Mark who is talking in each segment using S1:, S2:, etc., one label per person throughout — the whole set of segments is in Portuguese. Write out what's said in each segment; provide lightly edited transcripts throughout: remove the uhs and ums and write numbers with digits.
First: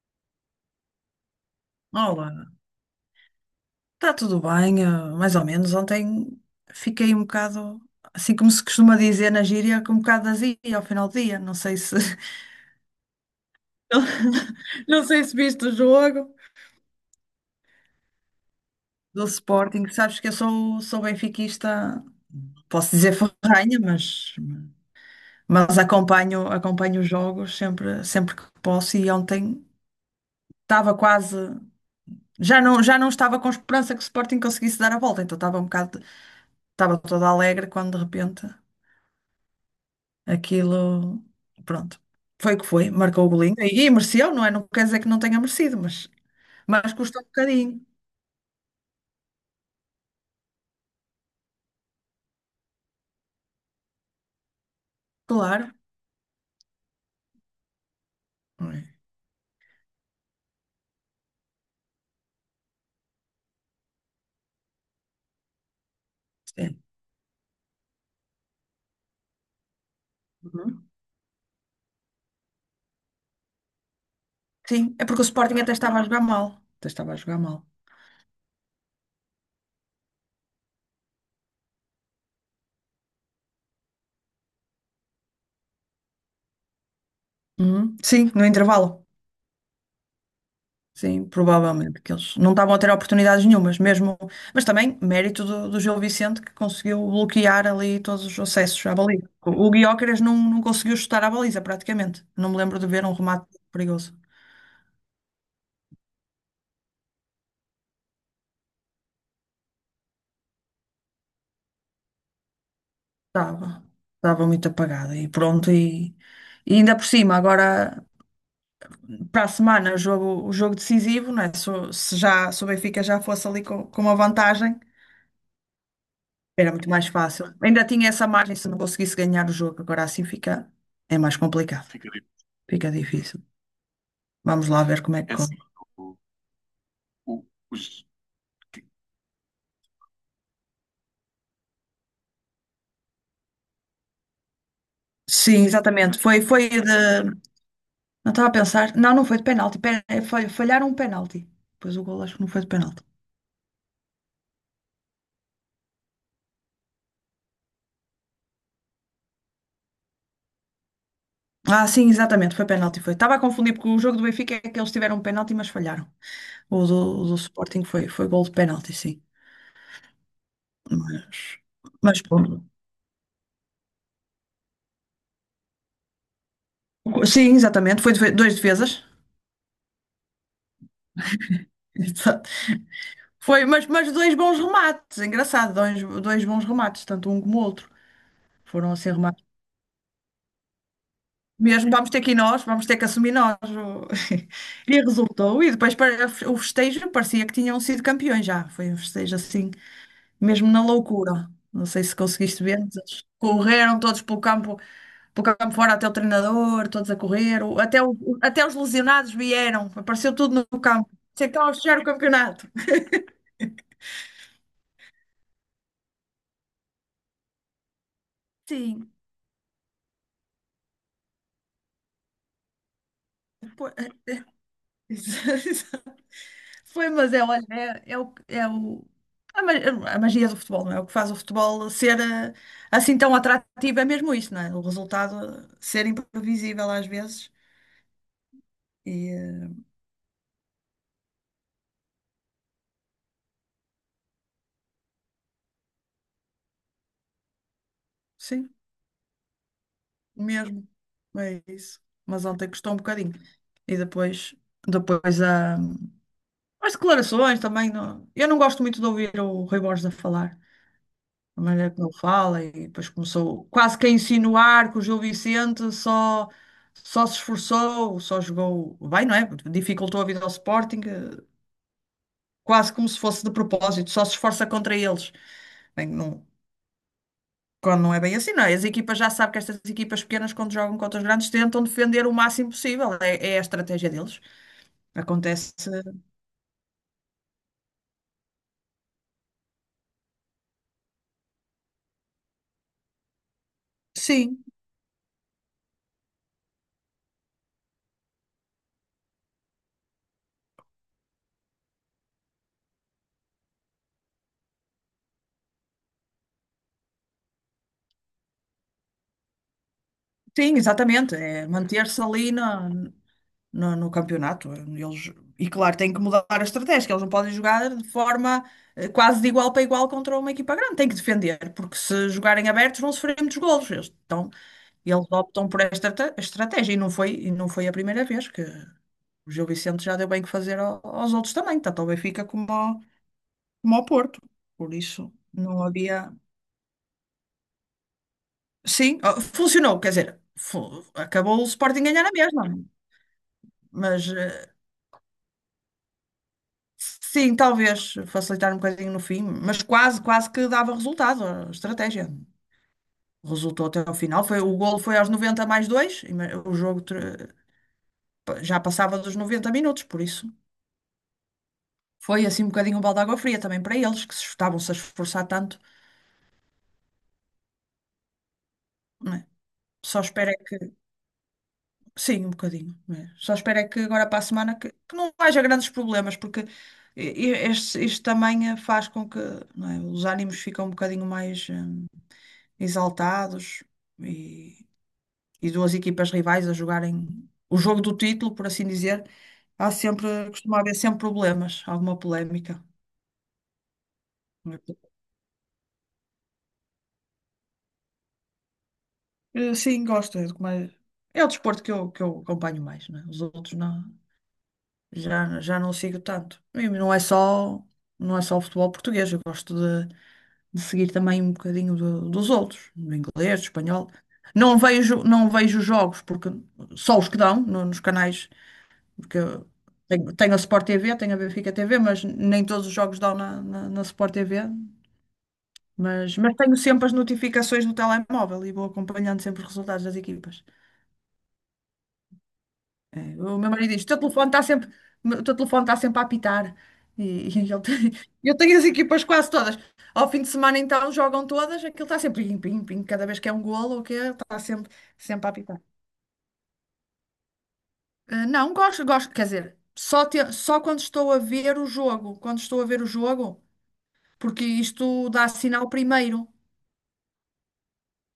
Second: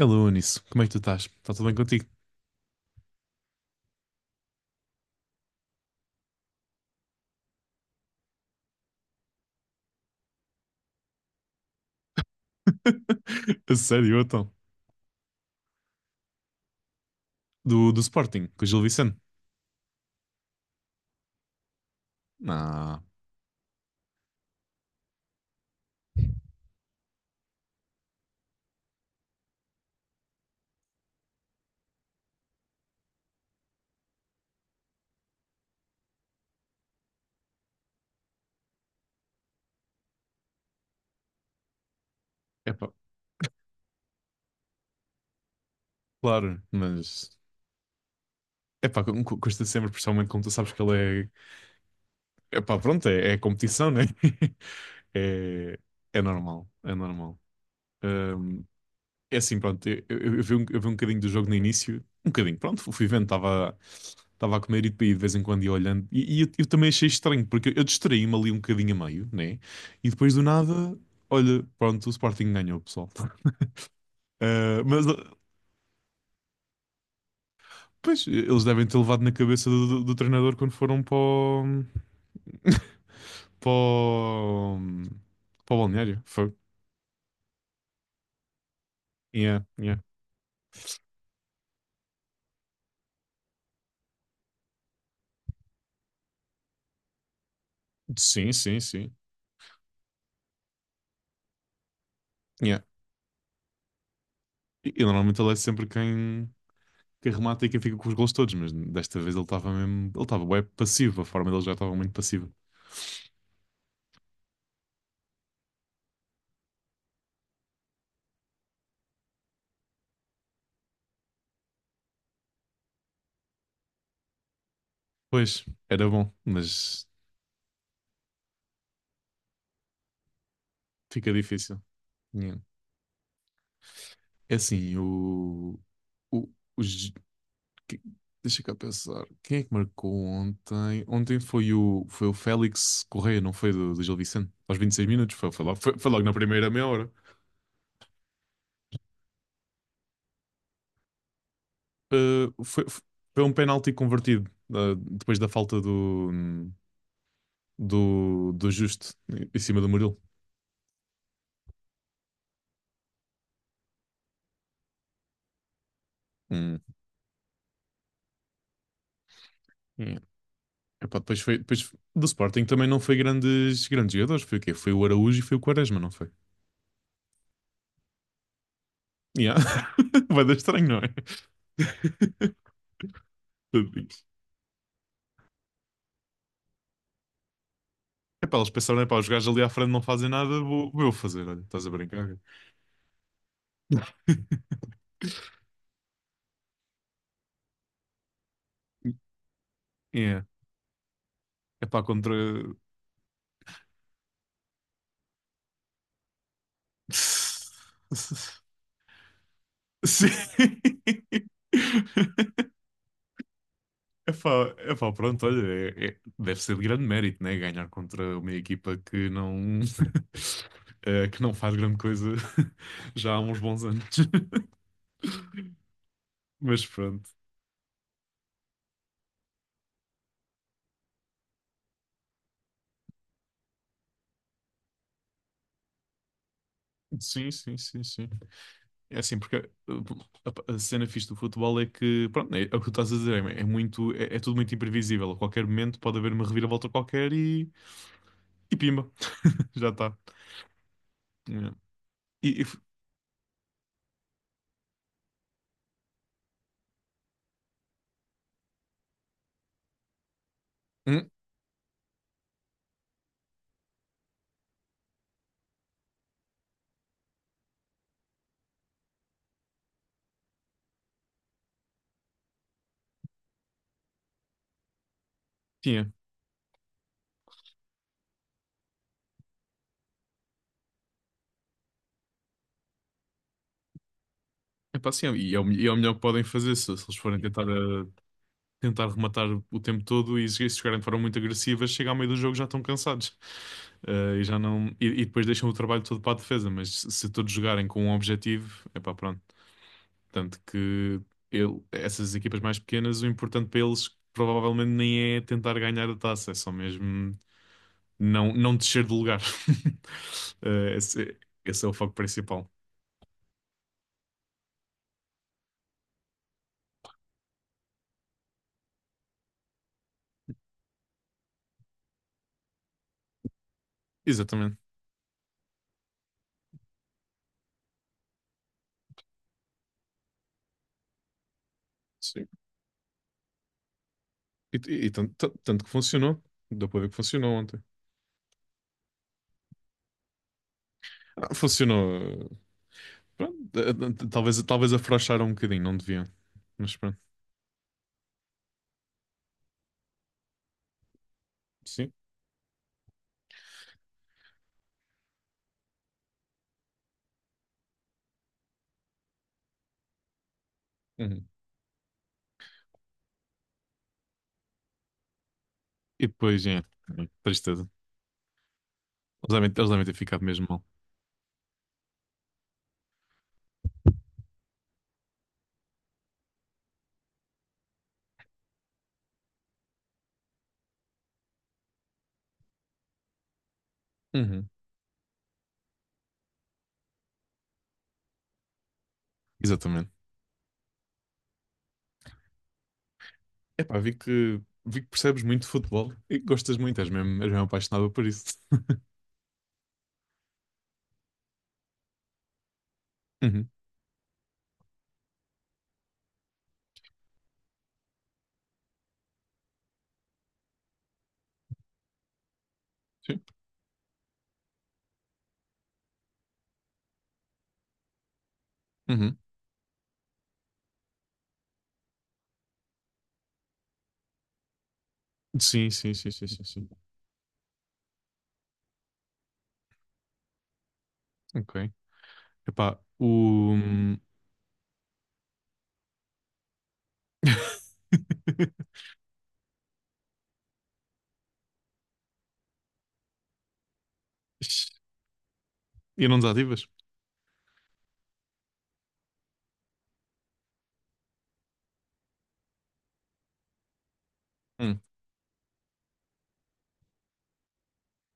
S1: Alô, Anísio, como é que tu estás? Está tudo bem contigo?
S2: Olá, está tudo bem, mais ou menos. Ontem fiquei um bocado, assim como se costuma dizer na gíria, com um bocado de azia ao final do dia. Não sei se,
S1: A sério, então?
S2: não sei se viste o jogo
S1: Do Sporting, com o Gil Vicente?
S2: do Sporting. Sabes que eu sou benfiquista, posso
S1: Ah,
S2: dizer ferrenha, mas acompanho os jogos sempre, sempre que posso. E ontem estava quase, já não estava com esperança que o Sporting conseguisse dar a volta, então estava um bocado, estava toda alegre quando de repente. Aquilo, pronto, foi o que foi,
S1: epá,
S2: marcou o golinho e mereceu, não é? Não quer dizer que não tenha merecido, mas,
S1: claro,
S2: mas custou um
S1: mas...
S2: bocadinho,
S1: Epá, custa sempre, principalmente como tu sabes que ele é... Epá, pronto, é competição, né?
S2: claro.
S1: É, é normal, é normal.
S2: Não é?
S1: É assim, pronto, eu vi um bocadinho do jogo no início, um bocadinho, pronto, fui vendo, estava a comer e depois de vez em quando ia olhando, e eu
S2: Sim.
S1: também achei estranho, porque eu distraí-me ali um bocadinho a meio, né? E depois do
S2: Uhum.
S1: nada, olha, pronto, o Sporting ganhou, pessoal.
S2: Sim,
S1: Eh,
S2: é
S1: mas, eh,
S2: porque o Sporting até estava a jogar mal, até estava a jogar mal.
S1: pois, eles devem ter levado na cabeça do, do treinador quando foram para o, para o, para o balneário, foi.
S2: Uhum. Sim, no intervalo.
S1: Yeah, yeah.
S2: Sim, provavelmente, que eles não estavam a ter oportunidades nenhumas, mesmo, mas também mérito do Gil Vicente, que conseguiu bloquear ali todos os
S1: Sim, sim,
S2: acessos à
S1: sim.
S2: baliza. O Guiócaras não conseguiu chutar à baliza praticamente. Não me
S1: Yeah.
S2: lembro de ver um remate perigoso.
S1: E normalmente ele é sempre quem. Que remata e quem fica com os gols todos, mas desta vez ele estava mesmo, ele estava bem passivo, a forma dele já estava muito passiva.
S2: Estava, estava muito apagada e pronto, e ainda por cima, agora para a semana jogo, o jogo decisivo, não é? Se, se já se o Benfica já fosse ali com uma vantagem,
S1: Pois, era bom,
S2: era muito
S1: mas
S2: mais fácil. Ainda tinha essa margem se não conseguisse ganhar o jogo. Agora assim fica, é
S1: fica
S2: mais
S1: difícil.
S2: complicado, difícil.
S1: Yeah.
S2: Fica difícil.
S1: É
S2: Vamos lá
S1: assim,
S2: ver como é que corre. Assim,
S1: o, os- que- deixa cá pensar, quem é que marcou ontem? Ontem foi o, foi o Félix Correia, não foi do, do Gil Vicente? Aos 26 minutos,
S2: sim,
S1: foi, foi
S2: exatamente.
S1: logo na
S2: Foi,
S1: primeira
S2: foi
S1: meia hora.
S2: de. Não estava a pensar. Não, não foi de penalti. Foi, falharam um penalti. Pois o gol acho que não foi de
S1: Foi,
S2: penalti.
S1: foi um penalti convertido, depois da falta do, do, do Justo em cima do Murilo.
S2: Ah, sim, exatamente, foi penalti, foi. Estava a confundir porque o jogo do Benfica é que eles tiveram um penalti, mas falharam.
S1: Hum.
S2: O do Sporting foi, foi gol de penalti, sim.
S1: Yeah. Epá, depois foi,
S2: Mas,
S1: depois
S2: mas
S1: do Sporting
S2: pronto.
S1: também não foi grandes, grandes jogadores. Foi o quê? Foi o Araújo e foi o Quaresma, não foi?
S2: Sim, exatamente, foi dois defesas.
S1: Yeah. Vai dar estranho, não é?
S2: Exato. Foi, mas dois bons remates, engraçado, dois, dois bons remates, tanto um como o outro.
S1: Epá, eles
S2: Foram
S1: pensaram,
S2: assim
S1: epá, os
S2: remates.
S1: gajos ali à frente não fazem nada, vou, vou eu fazer, olha, estás a
S2: Mesmo vamos ter que ir
S1: brincar?
S2: nós, vamos ter que assumir nós. E resultou. E depois o festejo parecia que tinham sido campeões já. Foi um festejo assim,
S1: É yeah.
S2: mesmo na loucura. Não
S1: Epá,
S2: sei se
S1: contra...
S2: conseguiste ver, mas eles correram todos pelo campo fora, até o treinador, todos a correr, até os lesionados vieram,
S1: Sim.
S2: apareceu tudo no campo. Sei que estava a fechar o campeonato.
S1: Epá, epá, pronto, olha, deve ser de grande mérito, né? Ganhar contra uma equipa
S2: Sim.
S1: que não, que não faz grande coisa já há uns bons
S2: Pô,
S1: anos.
S2: exato.
S1: Mas
S2: Foi,
S1: pronto.
S2: mas é, olha, é, é a magia do futebol, não é? O que faz o futebol ser assim tão atrativo é mesmo isso, não é? O resultado, ser imprevisível às
S1: Sim,
S2: vezes.
S1: sim, sim, sim. É
S2: E,
S1: assim, porque uh, a cena fixe do futebol é que, pronto, é, é o que tu estás a dizer, é, é muito, é, é tudo muito imprevisível. A qualquer momento pode haver uma reviravolta qualquer
S2: sim.
S1: e pimba, já está.
S2: Mesmo. É isso. Mas
S1: E, e
S2: ontem
S1: f-
S2: custou um bocadinho. E depois, depois há as declarações também. Não... Eu não gosto muito de ouvir o Rui Borges a falar,
S1: hum,
S2: a maneira como ele fala, e depois começou quase que a insinuar que o Gil Vicente só se esforçou, só jogou bem, não é? Dificultou a vida ao Sporting, quase como se fosse de propósito, só se esforça contra eles. Bem,
S1: tinha.
S2: não, quando não é bem assim, não é? As equipas já sabem que estas equipas pequenas, quando jogam contra os grandes, tentam defender o máximo possível. É, é a estratégia deles.
S1: É pá, sim,
S2: Acontece.
S1: e é o melhor que podem fazer se, se eles forem tentar tentar rematar o tempo todo e se jogarem de forma muito agressiva, chega ao meio do jogo já estão cansados. Eh, e já
S2: Sim,
S1: não e, e depois deixam o trabalho todo para a defesa, mas se todos jogarem com um objetivo, é pá, pronto. Tanto que essas equipas mais pequenas, o importante para eles provavelmente nem é tentar ganhar a taça, é só mesmo não descer de lugar.
S2: sim,
S1: Eh,
S2: exatamente.
S1: esse,
S2: É
S1: esse é o foco
S2: manter-se ali
S1: principal.
S2: no, no campeonato. Eles, e claro, têm que mudar a estratégia, que eles não podem jogar de forma quase de igual para igual contra uma equipa grande. Têm que defender, porque se jogarem abertos vão sofrer muitos golos. Eles estão
S1: Exatamente.
S2: e eles optam por esta estratégia e não foi a primeira vez que o Gil Vicente já deu bem que fazer aos outros também, tanto ao Benfica
S1: Sim.
S2: como ao Porto.
S1: E,
S2: Por
S1: e- e
S2: isso
S1: tanto,
S2: não
S1: tanto que
S2: havia.
S1: funcionou. Deu para ver que funcionou ontem.
S2: Sim, ó, funcionou, quer dizer,
S1: Ah,
S2: acabou o Sporting ganhar na
S1: funcionou.
S2: mesma,
S1: Pronto,
S2: mas
S1: talvez, talvez afrouxaram um bocadinho, não deviam. Mas pronto,
S2: sim, talvez facilitar um bocadinho no fim, mas quase, quase que dava resultado a
S1: sim.
S2: estratégia. Resultou até ao final, foi, o golo foi aos 90 mais dois, o já passava dos 90 minutos, por isso.
S1: Uhum.
S2: Foi assim um bocadinho um balde de água fria também para eles, que se estavam-se a esforçar tanto,
S1: E depois, é, tristeza.
S2: não é?
S1: Eles devem ter
S2: Só
S1: ficado
S2: espero é
S1: mesmo mal.
S2: que. Sim, um bocadinho, não é? Só espero é que agora para a semana que não haja grandes problemas, porque i- este, isto também faz com que, não é, os ânimos ficam um bocadinho mais exaltados
S1: Uhum.
S2: e, e duas equipas rivais a jogarem o jogo do título, por assim dizer, há
S1: Exatamente.
S2: sempre, costuma haver sempre problemas, alguma polémica.
S1: Epá, vi que percebes muito de futebol e que gostas muito, és mesmo apaixonado por isso.
S2: Sim, gosto. É, do que é o desporto que eu acompanho mais, né? Os
S1: Uhum.
S2: outros não, já não sigo tanto. E não é só, não é só o futebol português, eu gosto de seguir também um bocadinho dos outros, do
S1: Sim.
S2: inglês, do espanhol. Não vejo, não vejo jogos, porque só os que dão nos canais,
S1: Uhum.
S2: porque eu tenho a Sport TV, tenho a Benfica TV, mas nem todos os jogos dão na Sport TV.
S1: Sim, sim, sim, sim,
S2: Mas
S1: sim,
S2: tenho
S1: sim.
S2: sempre as notificações no telemóvel e vou acompanhando sempre os resultados das equipas.
S1: Ok. Epá,
S2: É, o meu
S1: o...
S2: marido diz: o teu telefone está sempre, o teu telefone está sempre a apitar. E, e ele eu tenho as equipas quase todas. Ao fim de semana, então, jogam todas, aquilo está sempre pim, pim, pim. Cada vez que é um golo, o que é, está sempre, sempre a apitar.
S1: E não desativas?
S2: Não, gosto, gosto, quer dizer, só, só quando estou a ver o jogo, quando estou a ver o jogo, porque
S1: Hum.
S2: isto dá sinal primeiro.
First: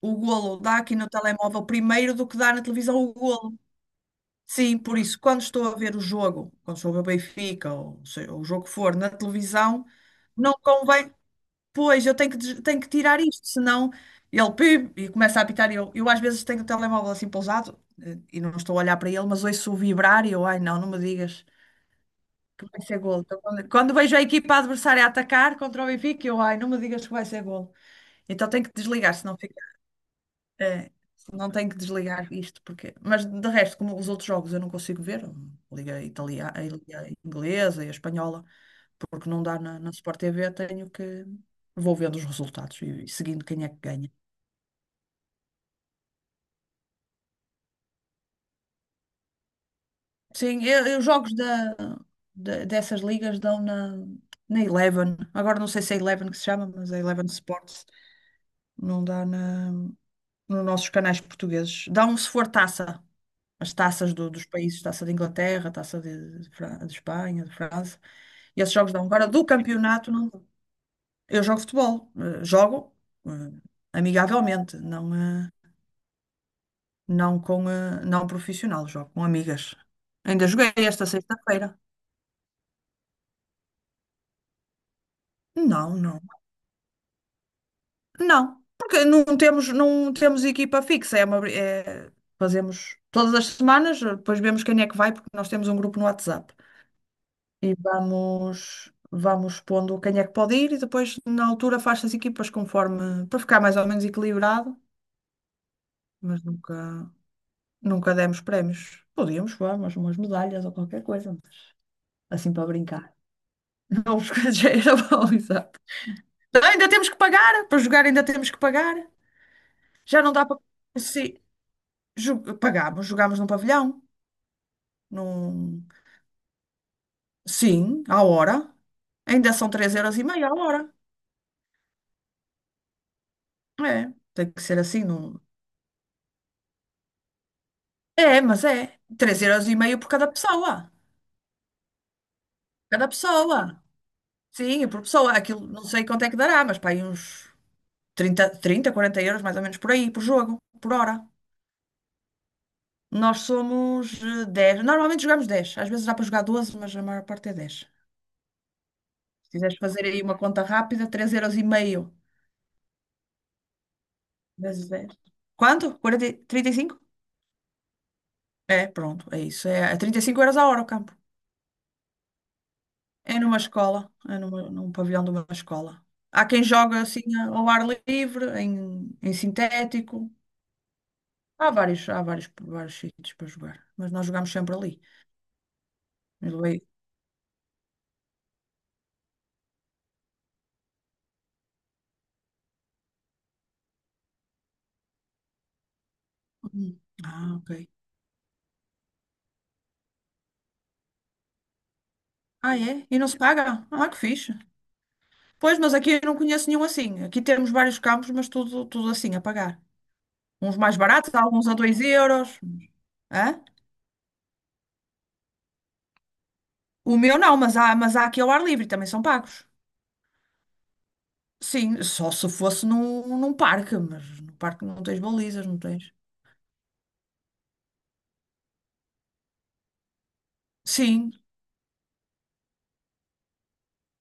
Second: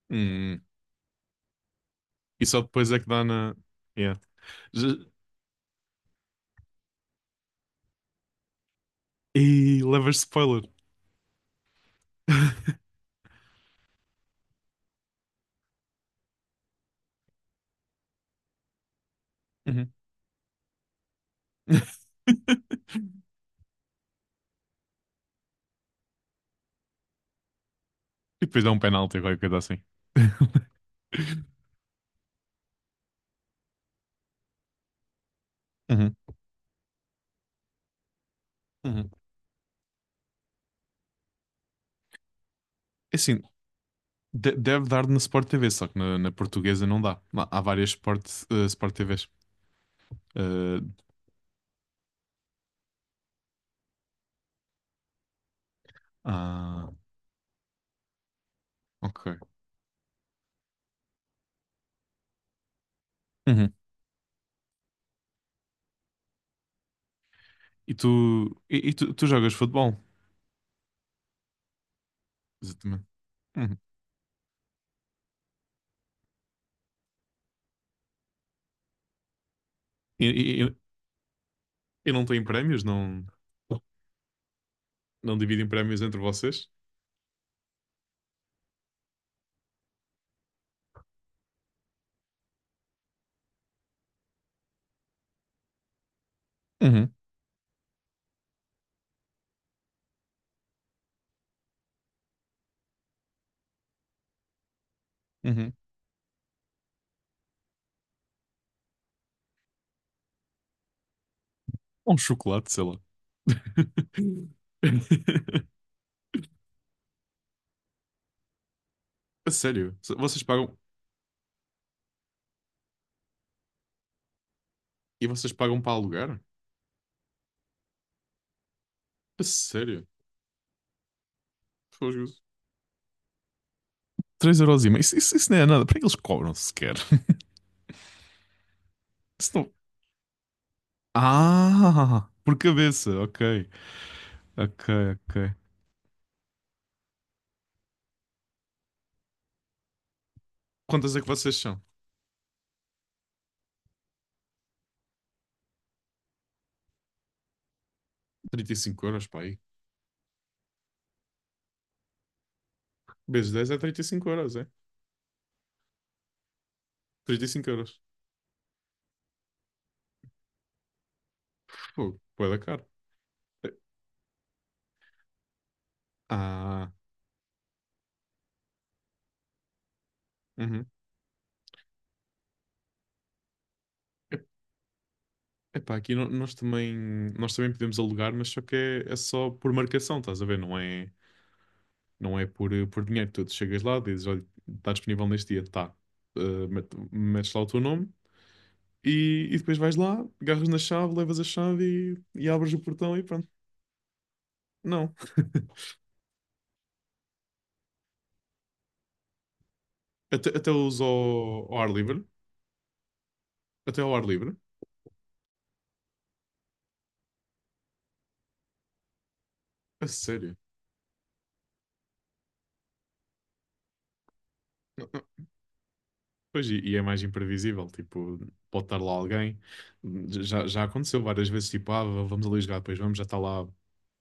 S2: O golo
S1: Hum.
S2: dá aqui no telemóvel primeiro do que
S1: E
S2: dá
S1: só
S2: na
S1: depois
S2: televisão
S1: é que
S2: o
S1: dá na...
S2: golo.
S1: Yeah.
S2: Sim,
S1: Já-
S2: por isso, quando estou a ver o jogo, quando estou a ver o Benfica, ou seja, o jogo que for, na
S1: e
S2: televisão,
S1: levas
S2: não
S1: spoiler.
S2: convém. Pois, eu tenho que, tenho que tirar isto, senão ele pib, e começa a apitar. E eu às vezes tenho o telemóvel assim pousado, e não estou a olhar para ele, mas ouço o
S1: Uhum.
S2: vibrar e eu, ai não, não me digas que vai ser golo. Então, quando vejo a equipa adversária a atacar contra o Benfica, eu, ai, não me digas que vai ser golo.
S1: E
S2: Então
S1: depois
S2: tenho
S1: dá
S2: que
S1: um
S2: desligar,
S1: penalti ou
S2: senão
S1: qualquer
S2: fica.
S1: coisa assim.
S2: É, não tenho que desligar isto, porque. Mas de resto, como os outros jogos eu não consigo ver, liga a
S1: Uhum,
S2: italiana, a liga a inglesa e a espanhola,
S1: uhum.
S2: porque não dá na Sport TV, tenho que. Vou vendo os resultados e
S1: É assim,
S2: seguindo quem é que ganha.
S1: deve dar na Sport TV, só que na, na portuguesa não dá. Lá há várias Sport, Sport TVs.
S2: Sim,
S1: Eh,
S2: os jogos dessas ligas dão na Eleven. Agora não sei se é Eleven que se chama,
S1: ah,
S2: mas é Eleven Sports. Não dá
S1: ok.
S2: nos nossos canais portugueses. Dão se for taça,
S1: Uhum.
S2: as taças dos países, taça de Inglaterra, taça de de Espanha, de
S1: E
S2: França,
S1: tu,
S2: e esses jogos
S1: e tu,
S2: dão.
S1: tu
S2: Agora, do
S1: jogas futebol?
S2: campeonato, não dão. Eu jogo futebol, jogo
S1: Exatamente.
S2: eh,
S1: Uhum.
S2: amigavelmente, não, não com não profissional, jogo com amigas.
S1: E,
S2: Ainda
S1: e-
S2: joguei
S1: e-
S2: esta sexta-feira.
S1: e não tem prémios? Não, não dividem
S2: Não,
S1: prémios entre
S2: não,
S1: vocês?
S2: não, porque não temos, não temos equipa fixa, é uma, fazemos todas as semanas, depois vemos quem é que vai, porque nós temos um grupo no WhatsApp,
S1: Uhum,
S2: e vamos, vamos pondo quem é que pode ir e depois na altura faz-se as equipas conforme, para ficar mais ou menos equilibrado,
S1: uhum.
S2: mas nunca, nunca demos prémios. Podíamos, vamos, umas medalhas ou qualquer coisa,
S1: Ou um
S2: assim para
S1: chocolate, sei lá.
S2: brincar. Não, porque já era bom, exato. Ainda temos que pagar, para jogar ainda temos que pagar.
S1: A sério?
S2: Já não
S1: Vocês
S2: dá para.
S1: pagam.
S2: Sim, pagámos, jogámos num pavilhão.
S1: E vocês pagam
S2: Num...
S1: para alugar?
S2: Sim, à hora.
S1: A
S2: Ainda são 3
S1: sério?
S2: euros e meio à hora.
S1: Fogo.
S2: É, tem
S1: 3
S2: que ser
S1: euros e meio.
S2: assim.
S1: Isso, isso,
S2: Não...
S1: isso não é nada. Para que eles cobram sequer?
S2: É, mas é três
S1: Isso
S2: euros
S1: não...
S2: e meio por cada pessoa.
S1: Ah, por
S2: Cada
S1: cabeça. Ok,
S2: pessoa. Sim,
S1: ok,
S2: por pessoa.
S1: ok.
S2: Aquilo, não sei quanto é que dará, mas pá, aí uns 40 euros mais ou menos por aí, por jogo, por
S1: Quantas é
S2: hora.
S1: que vocês são?
S2: Nós somos 10. Normalmente jogamos 10. Às vezes dá para jogar 12, mas a maior parte é 10.
S1: Trinta e cinco euros, pá.
S2: Se
S1: Aí.
S2: quiseres fazer aí uma conta rápida, três euros e meio
S1: Vezes 10 é 35 euros, é?
S2: vezes dez. Quanto? 40, 35?
S1: 35 euros.
S2: É, pronto, é isso. É 35 € a hora o campo.
S1: Fogo, pô da caro.
S2: É numa
S1: É-
S2: escola, é num pavilhão de uma escola. Há quem
S1: Ah,
S2: joga assim ao ar livre, em, em sintético.
S1: uhum.
S2: Há vários, vários sítios para jogar, mas nós
S1: É-
S2: jogamos sempre ali.
S1: epá, aqui no-
S2: Eu
S1: nós também podemos alugar, mas só que é, é só por marcação, estás a ver? Não é, não é por dinheiro. Tu chegas lá, dizes, olha, está disponível neste dia, tá.
S2: uhum.
S1: Metes
S2: Ah,
S1: lá o
S2: ok.
S1: teu nome. E depois vais lá, agarras na chave, levas a chave e abres
S2: Ah,
S1: o
S2: é?
S1: portão
S2: E
S1: e
S2: não se
S1: pronto.
S2: paga? Ah, que fixe.
S1: Não.
S2: Pois, mas aqui eu não conheço nenhum assim. Aqui temos vários campos, mas tudo, tudo assim, a pagar.
S1: Até
S2: Uns mais
S1: os ao,
S2: baratos, alguns a
S1: ao ar
S2: 2
S1: livre.
S2: euros. Hã?
S1: Até ao ar livre.
S2: O meu não, mas há aqui ao ar livre, também são pagos.
S1: A sério.
S2: Sim, só se fosse num, num parque, mas no parque não
S1: Não,
S2: tens
S1: não.
S2: balizas, não tens.
S1: Pois, e é mais imprevisível. Tipo, pode estar lá alguém. Já, já aconteceu
S2: Sim,
S1: várias vezes. Tipo, ah, vamos ali jogar, depois vamos, já está lá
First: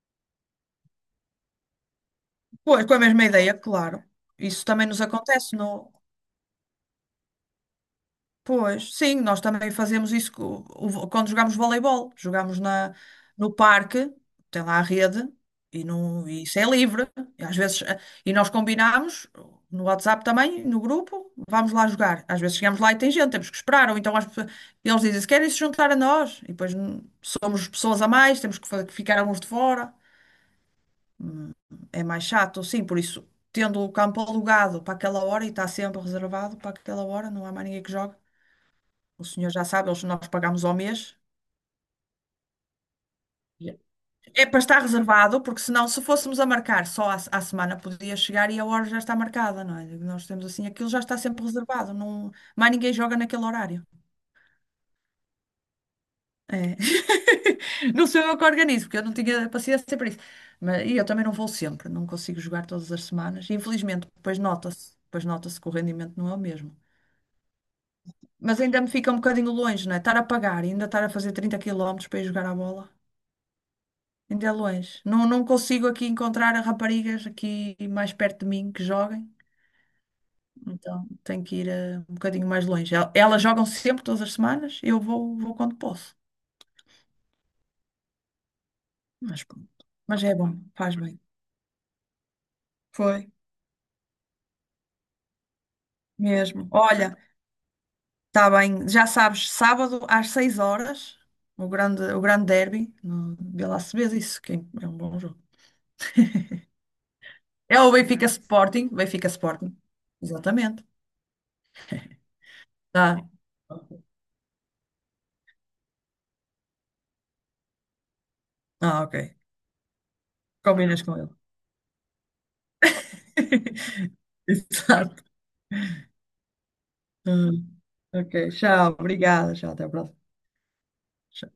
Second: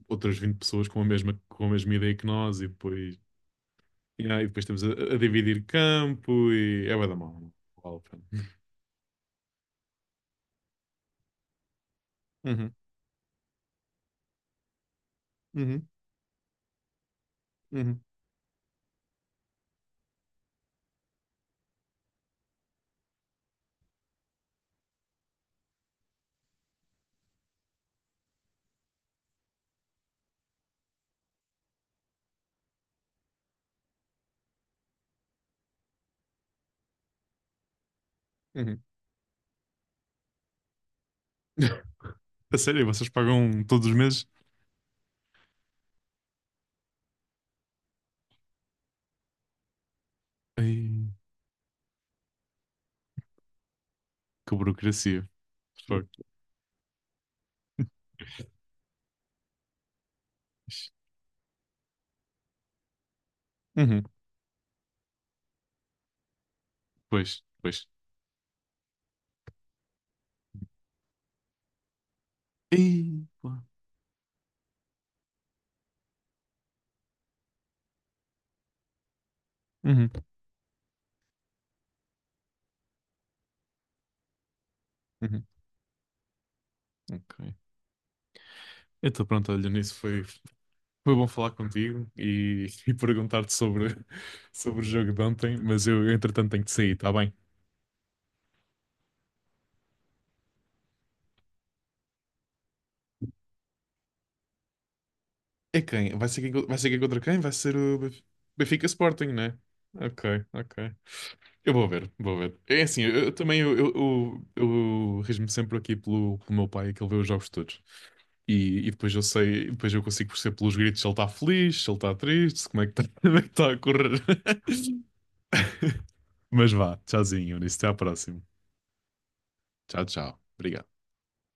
S1: outras 20 pessoas com a mesma ideia que nós e
S2: pois, com a
S1: depois,
S2: mesma ideia, claro.
S1: yeah, e depois
S2: Isso
S1: estamos
S2: também nos
S1: a
S2: acontece
S1: dividir
S2: no,
S1: campo e é bué da mal. Não vale a pena.
S2: pois, sim, nós também fazemos isso quando jogamos voleibol. Jogamos
S1: Uhum,
S2: na, no parque, tem lá a rede, e,
S1: uhum,
S2: não, e isso é livre. E às vezes,
S1: uhum,
S2: e nós combinamos no WhatsApp também, no grupo, vamos lá jogar. Às vezes chegamos lá e tem gente, temos que esperar. Ou então eles dizem, se querem se juntar a nós, e depois somos pessoas a mais, temos que ficar alguns de fora. Hum. É mais chato, sim, por isso, tendo o campo alugado para aquela hora e está sempre reservado para aquela hora, não há mais ninguém que jogue.
S1: uhum.
S2: O senhor já sabe, eles, nós pagamos ao mês.
S1: A sério, vocês pagam todos os meses?
S2: É para estar reservado, porque senão, se fôssemos a marcar só à, à semana, podia chegar e a hora já está marcada, não é? Nós temos assim, aquilo já
S1: Ei,
S2: está sempre reservado, não, mais ninguém joga naquele horário.
S1: que burocracia. Fuck.
S2: É. Não sou eu que organizo, porque eu não tinha paciência para isso. Mas, e eu também não vou sempre, não consigo jogar todas as semanas.
S1: Uhum.
S2: Infelizmente, depois nota-se que o rendimento não é o mesmo.
S1: Pois, pois.
S2: Mas ainda me fica um bocadinho longe, não é? Estar a pagar e ainda estar a fazer 30 quilómetros para ir jogar à bola.
S1: Ei, pá.
S2: Ainda é longe. Não, não consigo aqui encontrar raparigas aqui mais perto de mim que joguem.
S1: Uhum.
S2: Então tenho que ir um bocadinho mais longe. Elas jogam sempre, todas as semanas. Eu vou,
S1: Uhum.
S2: vou quando posso.
S1: Ok. Então
S2: Mas
S1: pronto, olha,
S2: pronto.
S1: nisso foi,
S2: Mas é bom, faz
S1: foi
S2: bem.
S1: bom falar contigo e
S2: Foi,
S1: perguntar-te sobre, sobre o jogo de ontem, mas eu entretanto tenho
S2: mesmo.
S1: que sair, tá
S2: Olha,
S1: bem?
S2: está bem. Já sabes, sábado às 18h, o grande derby no Vila Acebes, isso que é um bom jogo.
S1: É quem? Vai ser quem, vai ser quem contra quem? Vai ser
S2: É o
S1: o Benf-
S2: Benfica
S1: Benfica
S2: Sporting,
S1: Sporting,
S2: Benfica
S1: né?
S2: Sporting.
S1: Ok,
S2: Exatamente.
S1: ok. Eu vou ver, vou ver. É assim,
S2: Tá.
S1: eu também eu rejo-me sempre aqui pelo, pelo meu pai que ele vê os jogos todos. E
S2: Ah,
S1: depois eu
S2: ok.
S1: sei, depois eu consigo perceber pelos gritos
S2: Combinas
S1: se ele
S2: com
S1: está
S2: ele.
S1: feliz, se ele está triste, se como é que está, como é que está a correr.
S2: Exato.
S1: Mas vá, tchauzinho, Eunice,
S2: Hum.
S1: até à
S2: Ok,
S1: próxima.
S2: tchau, obrigada, tchau, até a
S1: Tchau,
S2: próxima.
S1: tchau. Obrigado.
S2: Tchau.